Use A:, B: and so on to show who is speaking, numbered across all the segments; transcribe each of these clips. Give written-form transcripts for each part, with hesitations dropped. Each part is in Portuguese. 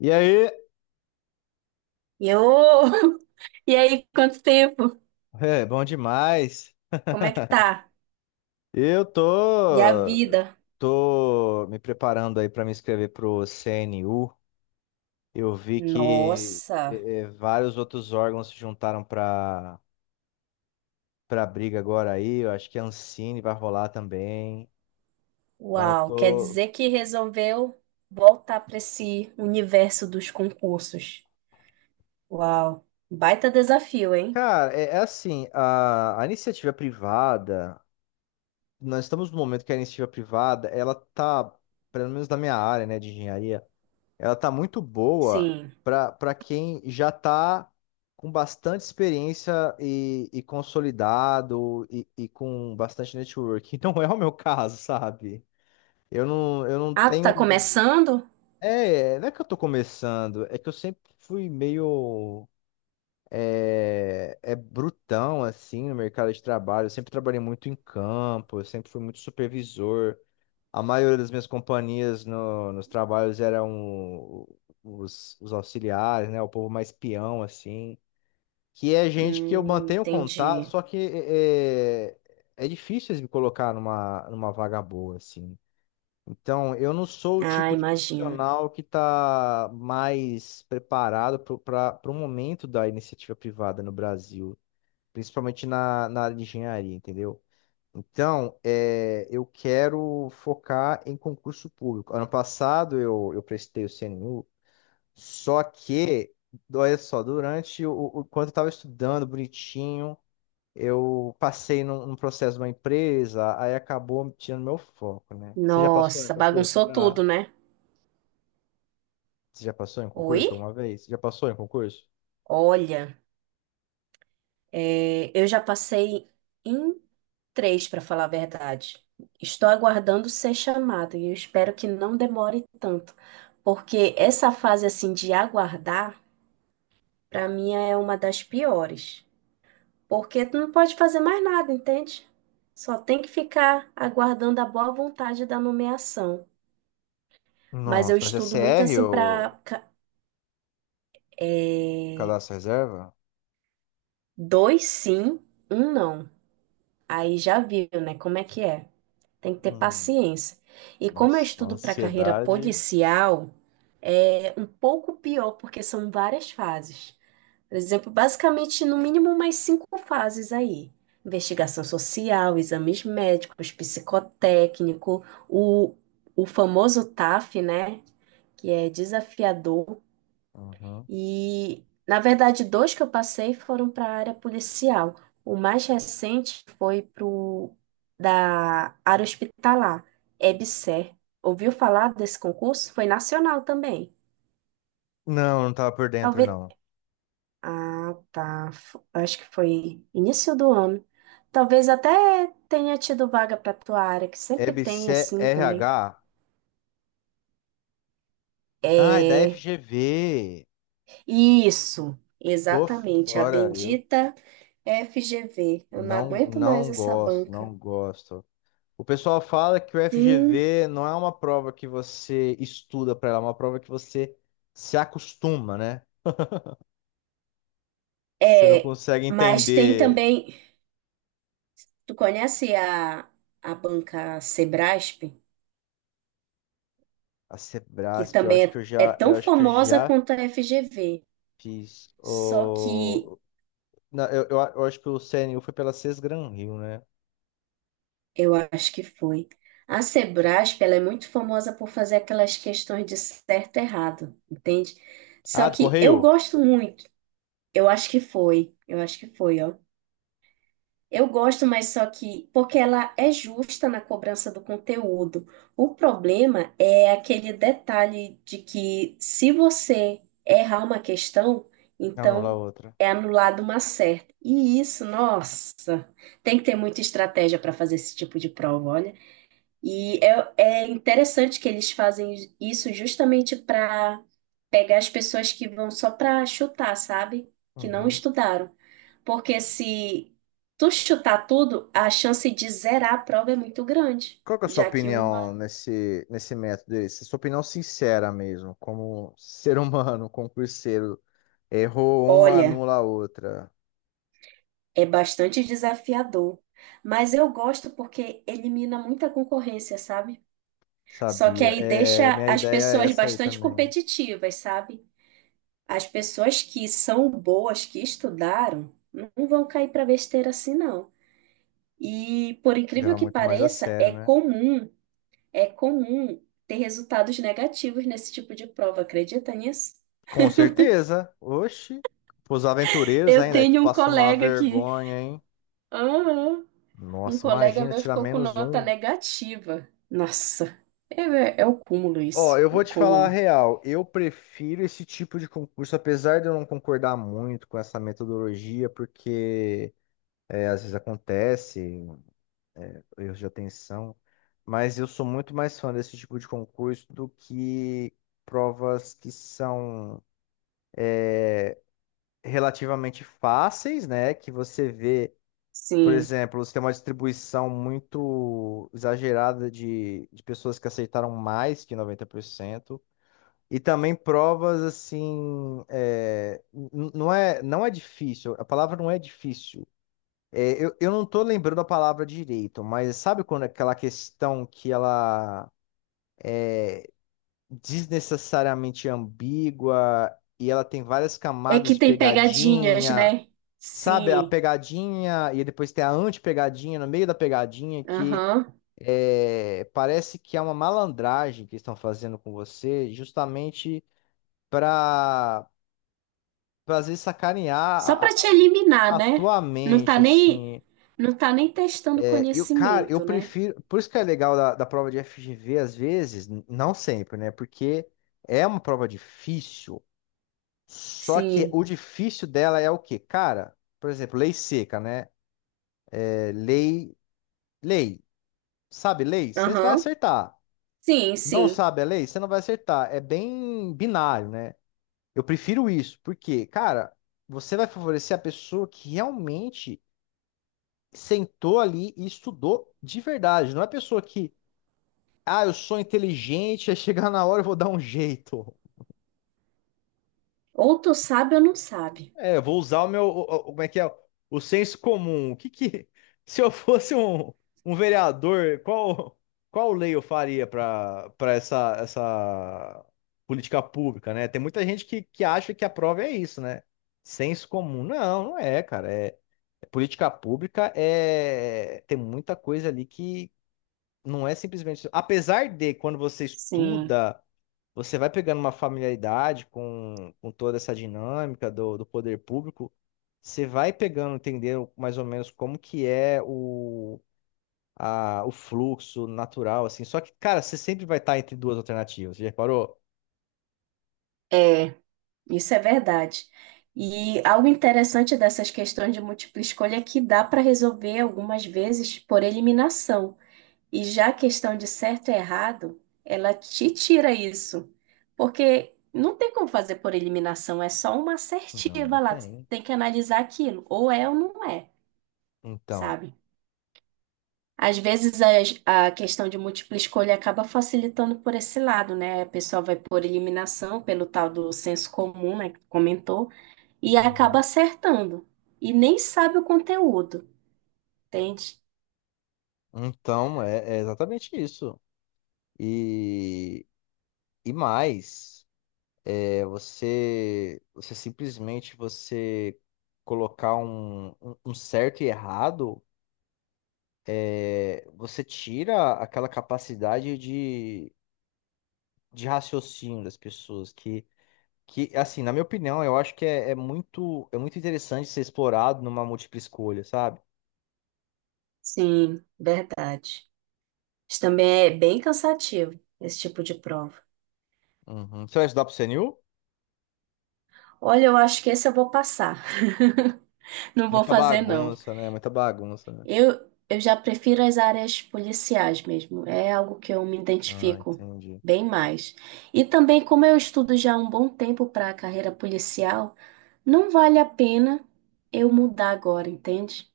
A: E aí?
B: E eu, e aí, quanto tempo?
A: É, bom demais.
B: Como é que tá?
A: Eu
B: E a
A: tô
B: vida?
A: tô me preparando aí para me inscrever pro CNU. Eu vi que
B: Nossa,
A: vários outros órgãos se juntaram para briga agora aí. Eu acho que a Ancine vai rolar também. Então eu
B: uau, quer
A: tô,
B: dizer que resolveu voltar para esse universo dos concursos. Uau, baita desafio, hein?
A: cara, é assim, a iniciativa privada, nós estamos no momento que a iniciativa privada, ela tá, pelo menos na minha área, né, de engenharia ela tá muito boa
B: Sim.
A: para quem já tá com bastante experiência e consolidado e com bastante network. E não é o meu caso, sabe? Eu não
B: Ah, tu tá
A: tenho.
B: começando?
A: É, não é que eu tô começando, é que eu sempre fui meio. É brutão assim no mercado de trabalho. Eu sempre trabalhei muito em campo, eu sempre fui muito supervisor. A maioria das minhas companhias nos trabalhos eram os auxiliares, né? O povo mais peão, assim. Que é gente que eu mantenho contato,
B: Entendi.
A: só que é difícil eles me colocar numa vaga boa, assim. Então, eu não sou o
B: Ah,
A: tipo de
B: imagino.
A: profissional que está mais preparado para o momento da iniciativa privada no Brasil, principalmente na área de engenharia, entendeu? Então, eu quero focar em concurso público. Ano passado eu prestei o CNU, só que, olha só, durante enquanto eu estava estudando bonitinho, eu passei num processo de uma empresa, aí acabou tirando meu foco, né? Você já passou em
B: Nossa,
A: concurso?
B: bagunçou
A: Já.
B: tudo, né?
A: Você já passou em
B: Oi?
A: concurso alguma vez? Você já passou em concurso?
B: Olha, eu já passei em três, para falar a verdade. Estou aguardando ser chamado e eu espero que não demore tanto, porque essa fase assim de aguardar, para mim é uma das piores, porque tu não pode fazer mais nada, entende? Só tem que ficar aguardando a boa vontade da nomeação. Mas eu
A: Nossa, mas é
B: estudo muito
A: CR
B: assim
A: ou
B: para
A: cadastro reserva?
B: dois sim, um não. Aí já viu, né? Como é que é? Tem que ter
A: Hum,
B: paciência. E como eu
A: nossa,
B: estudo para carreira
A: ansiedade.
B: policial, é um pouco pior, porque são várias fases. Por exemplo, basicamente, no mínimo, mais cinco fases aí. Investigação social, exames médicos, psicotécnico, o, o famoso TAF, né? Que é desafiador.
A: Uhum.
B: E, na verdade, dois que eu passei foram para a área policial. O mais recente foi pro da área hospitalar, EBSER. Ouviu falar desse concurso? Foi nacional também.
A: Não, não tava por dentro,
B: Talvez,
A: não.
B: ah, tá. Acho que foi início do ano. Talvez até tenha tido vaga para tua área, que sempre tem
A: EBC
B: assim também.
A: RH? Ah, é da
B: É,
A: FGV.
B: isso,
A: Tô
B: exatamente, a
A: fora, eu
B: bendita FGV. Eu não
A: não,
B: aguento mais
A: não
B: essa
A: gosto,
B: banca.
A: não gosto. O pessoal fala que o
B: Sim,
A: FGV não é uma prova que você estuda para ela, é uma prova que você se acostuma, né? Você não
B: é,
A: consegue
B: mas tem
A: entender
B: também, tu conhece a banca Sebrasp,
A: a
B: que
A: Sebrasp,
B: também é
A: eu
B: tão
A: acho que eu
B: famosa
A: já
B: quanto a FGV,
A: fiz
B: só que
A: o não, eu acho que o CNU foi pela Sesgran Rio, né?
B: eu acho que foi. A Sebrasp, ela é muito famosa por fazer aquelas questões de certo e errado, entende?
A: Ah,
B: Só
A: do
B: que eu
A: Correio?
B: gosto muito. Eu acho que foi. Eu acho que foi, ó. Eu gosto, mas só que porque ela é justa na cobrança do conteúdo. O problema é aquele detalhe de que, se você errar uma questão,
A: Não, não, lá
B: então
A: outra.
B: é anulado uma certa. E isso, nossa, tem que ter muita estratégia para fazer esse tipo de prova, olha. E é interessante que eles fazem isso justamente para pegar as pessoas que vão só para chutar, sabe? Que não
A: Uhum.
B: estudaram. Porque se tu chutar tudo, a chance de zerar a prova é muito grande,
A: Qual que é a sua
B: já que
A: opinião
B: uma,
A: nesse método? Essa sua opinião sincera mesmo, como ser humano, concurseiro. Errou uma,
B: olha,
A: anula a outra.
B: é bastante desafiador. Mas eu gosto porque elimina muita concorrência, sabe? Só que
A: Sabia.
B: aí
A: É,
B: deixa
A: minha
B: as
A: ideia é
B: pessoas
A: essa aí
B: bastante
A: também.
B: competitivas, sabe? As pessoas que são boas, que estudaram, não vão cair para besteira assim, não. E, por incrível
A: Levar
B: que
A: muito mais a
B: pareça,
A: sério, né?
B: é comum ter resultados negativos nesse tipo de prova, acredita nisso?
A: Com certeza. Oxi. Os aventureiros
B: Eu
A: ainda, aí tu
B: tenho um
A: passa uma
B: colega que...
A: vergonha, hein?
B: Aham. Um
A: Nossa,
B: colega
A: imagina
B: meu
A: tirar
B: ficou com
A: menos
B: nota
A: um.
B: negativa. Nossa, é o cúmulo
A: Ó,
B: isso,
A: eu vou
B: o
A: te falar a
B: cúmulo.
A: real. Eu prefiro esse tipo de concurso, apesar de eu não concordar muito com essa metodologia, porque às vezes acontece erros de atenção, mas eu sou muito mais fã desse tipo de concurso do que provas que são relativamente fáceis, né? Que você vê, por
B: Sim.
A: exemplo, você tem uma distribuição muito exagerada de pessoas que aceitaram mais que 90%. E também provas assim, não é difícil, a palavra não é difícil. Eu não tô lembrando a palavra direito, mas sabe quando é aquela questão que ela desnecessariamente ambígua e ela tem várias
B: É
A: camadas
B: que
A: de
B: tem pegadinhas,
A: pegadinha,
B: né?
A: sabe? A
B: Sim.
A: pegadinha e depois tem a anti-pegadinha no meio da pegadinha que
B: Aham.
A: parece que é uma malandragem que estão fazendo com você, justamente para pra às vezes sacanear
B: Só para te eliminar,
A: a
B: né?
A: tua
B: Não tá
A: mente,
B: nem,
A: assim.
B: não tá nem testando
A: Eu, cara, eu
B: conhecimento, né?
A: prefiro. Por isso que é legal da prova de FGV, às vezes, não sempre, né? Porque é uma prova difícil, só que
B: Sim.
A: o difícil dela é o quê? Cara, por exemplo, lei seca, né? Lei. Lei. Sabe lei? Você vai
B: Aham.
A: acertar.
B: Sim,
A: Não
B: sim.
A: sabe a lei? Você não vai acertar. É bem binário, né? Eu prefiro isso, porque, cara, você vai favorecer a pessoa que realmente sentou ali e estudou de verdade. Não é pessoa que, ah, eu sou inteligente, aí chegar na hora eu vou dar um jeito.
B: Ou tu sabe ou não sabe.
A: Eu vou usar o meu, como é que é? O senso comum. O que que, se eu fosse um vereador, qual lei eu faria para essa política pública, né? Tem muita gente que acha que a prova é isso, né? Senso comum. Não, não é, cara. Política pública tem muita coisa ali que não é simplesmente. Apesar de, quando você
B: Sim.
A: estuda, você vai pegando uma familiaridade com toda essa dinâmica do poder público, você vai pegando, entendendo mais ou menos como que é o fluxo natural, assim. Só que, cara, você sempre vai estar entre duas alternativas. Você já reparou?
B: É, isso é verdade. E algo interessante dessas questões de múltipla escolha é que dá para resolver algumas vezes por eliminação. E já a questão de certo e errado, ela te tira isso. Porque não tem como fazer por eliminação, é só uma
A: Não, não
B: assertiva lá. Tu
A: tem.
B: tem que analisar aquilo, ou é ou não é,
A: Então.
B: sabe? Às vezes a questão de múltipla escolha acaba facilitando por esse lado, né? A pessoa vai por eliminação, pelo tal do senso comum, né, que tu comentou, e acaba
A: Uhum.
B: acertando. E nem sabe o conteúdo, entende?
A: Então, é exatamente isso. E, e mais. É você, você simplesmente você colocar um certo e errado, você tira aquela capacidade de raciocínio das pessoas que assim, na minha opinião, eu acho que é muito interessante ser explorado numa múltipla escolha, sabe?
B: Sim, verdade. Isso também é bem cansativo, esse tipo de prova.
A: Uhum. Você vai estudar pro CNU?
B: Olha, eu acho que esse eu vou passar. Não vou
A: Muita
B: fazer, não.
A: bagunça, né? Muita bagunça, né?
B: Eu já prefiro as áreas policiais mesmo. É algo que eu me
A: Ah,
B: identifico
A: entendi.
B: bem mais. E também, como eu estudo já há um bom tempo para a carreira policial, não vale a pena eu mudar agora, entende?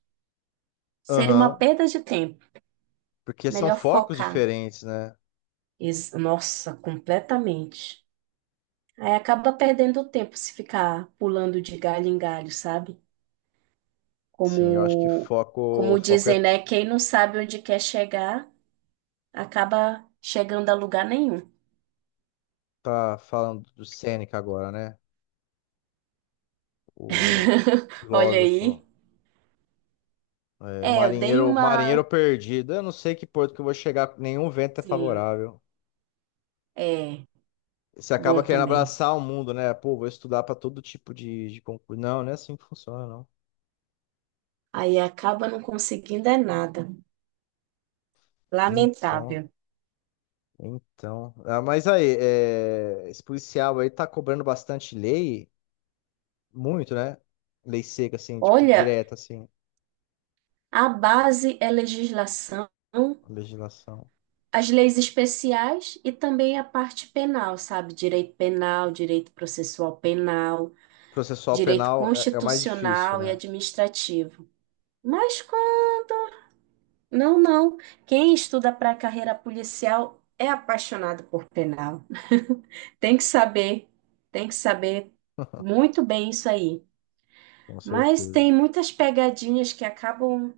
B: Seria uma
A: Aham.
B: perda de tempo.
A: Porque são
B: Melhor
A: focos
B: focar.
A: diferentes, né?
B: Nossa, completamente. Aí acaba perdendo o tempo se ficar pulando de galho em galho, sabe?
A: Sim, eu acho que
B: Como,
A: foco,
B: como
A: foco é
B: dizem, né? Quem não sabe onde quer chegar, acaba chegando a lugar nenhum.
A: tá falando do Sêneca agora, né? O
B: Olha aí.
A: filósofo, é, o
B: É, eu dei
A: marinheiro, o marinheiro
B: uma.
A: perdido. Eu não sei que porto que eu vou chegar, nenhum vento é
B: Sim,
A: favorável.
B: é
A: Você acaba
B: bom
A: querendo
B: também.
A: abraçar o mundo, né? Pô, vou estudar para todo tipo de concurso. Não, não é assim que funciona, não.
B: Aí acaba não conseguindo é nada.
A: Então,
B: Lamentável.
A: então. Ah, mas aí, esse policial aí tá cobrando bastante lei, muito, né? Lei seca, assim, tipo,
B: Olha,
A: direta, assim,
B: a base é legislação,
A: legislação.
B: as leis especiais e também a parte penal, sabe? Direito penal, direito processual penal,
A: Processual
B: direito
A: penal é o mais difícil,
B: constitucional e
A: né?
B: administrativo. Mas com... não, não. Quem estuda para a carreira policial é apaixonado por penal. Tem que saber, tem que saber muito bem isso aí.
A: Com
B: Mas
A: certeza.
B: tem muitas pegadinhas que acabam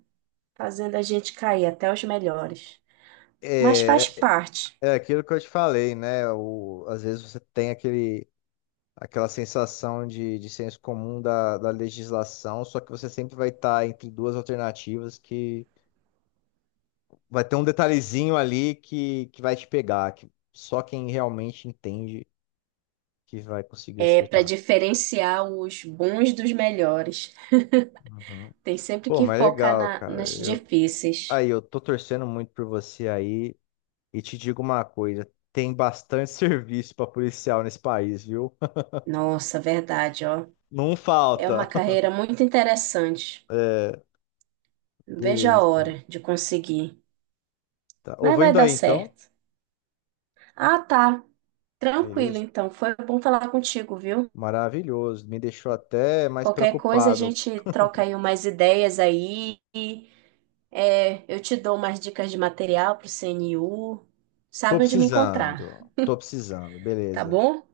B: fazendo a gente cair, até os melhores. Mas faz
A: É, é
B: parte.
A: é aquilo que eu te falei, né? O, às vezes você tem aquela sensação de senso comum da legislação, só que você sempre vai estar entre duas alternativas que vai ter um detalhezinho ali que vai te pegar, que só quem realmente entende que vai conseguir
B: É, para
A: acertar.
B: diferenciar os bons dos melhores.
A: Uhum.
B: Tem sempre
A: Pô,
B: que
A: mas
B: focar
A: legal, cara.
B: nas
A: Eu,
B: difíceis.
A: aí, eu tô torcendo muito por você aí e te digo uma coisa, tem bastante serviço pra policial nesse país, viu?
B: Nossa, verdade, ó.
A: Não
B: É uma
A: falta.
B: carreira muito interessante.
A: É.
B: Não vejo
A: Beleza,
B: a
A: então.
B: hora de conseguir,
A: Tá. Ô,
B: mas
A: vou
B: vai
A: indo
B: dar
A: aí, então.
B: certo. Ah, tá. Tranquilo,
A: Beleza.
B: então. Foi bom falar contigo, viu?
A: Maravilhoso. Me deixou até mais
B: Qualquer coisa a
A: preocupado.
B: gente troca aí umas ideias aí. É, eu te dou umas dicas de material pro CNU.
A: Tô
B: Sabe onde me encontrar,
A: precisando. Tô precisando.
B: tá
A: Beleza.
B: bom?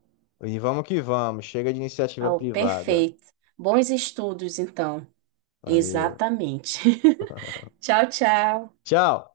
A: E vamos que vamos. Chega de iniciativa
B: Oh,
A: privada.
B: perfeito. Bons estudos, então.
A: Valeu.
B: Exatamente. Tchau, tchau.
A: Tchau.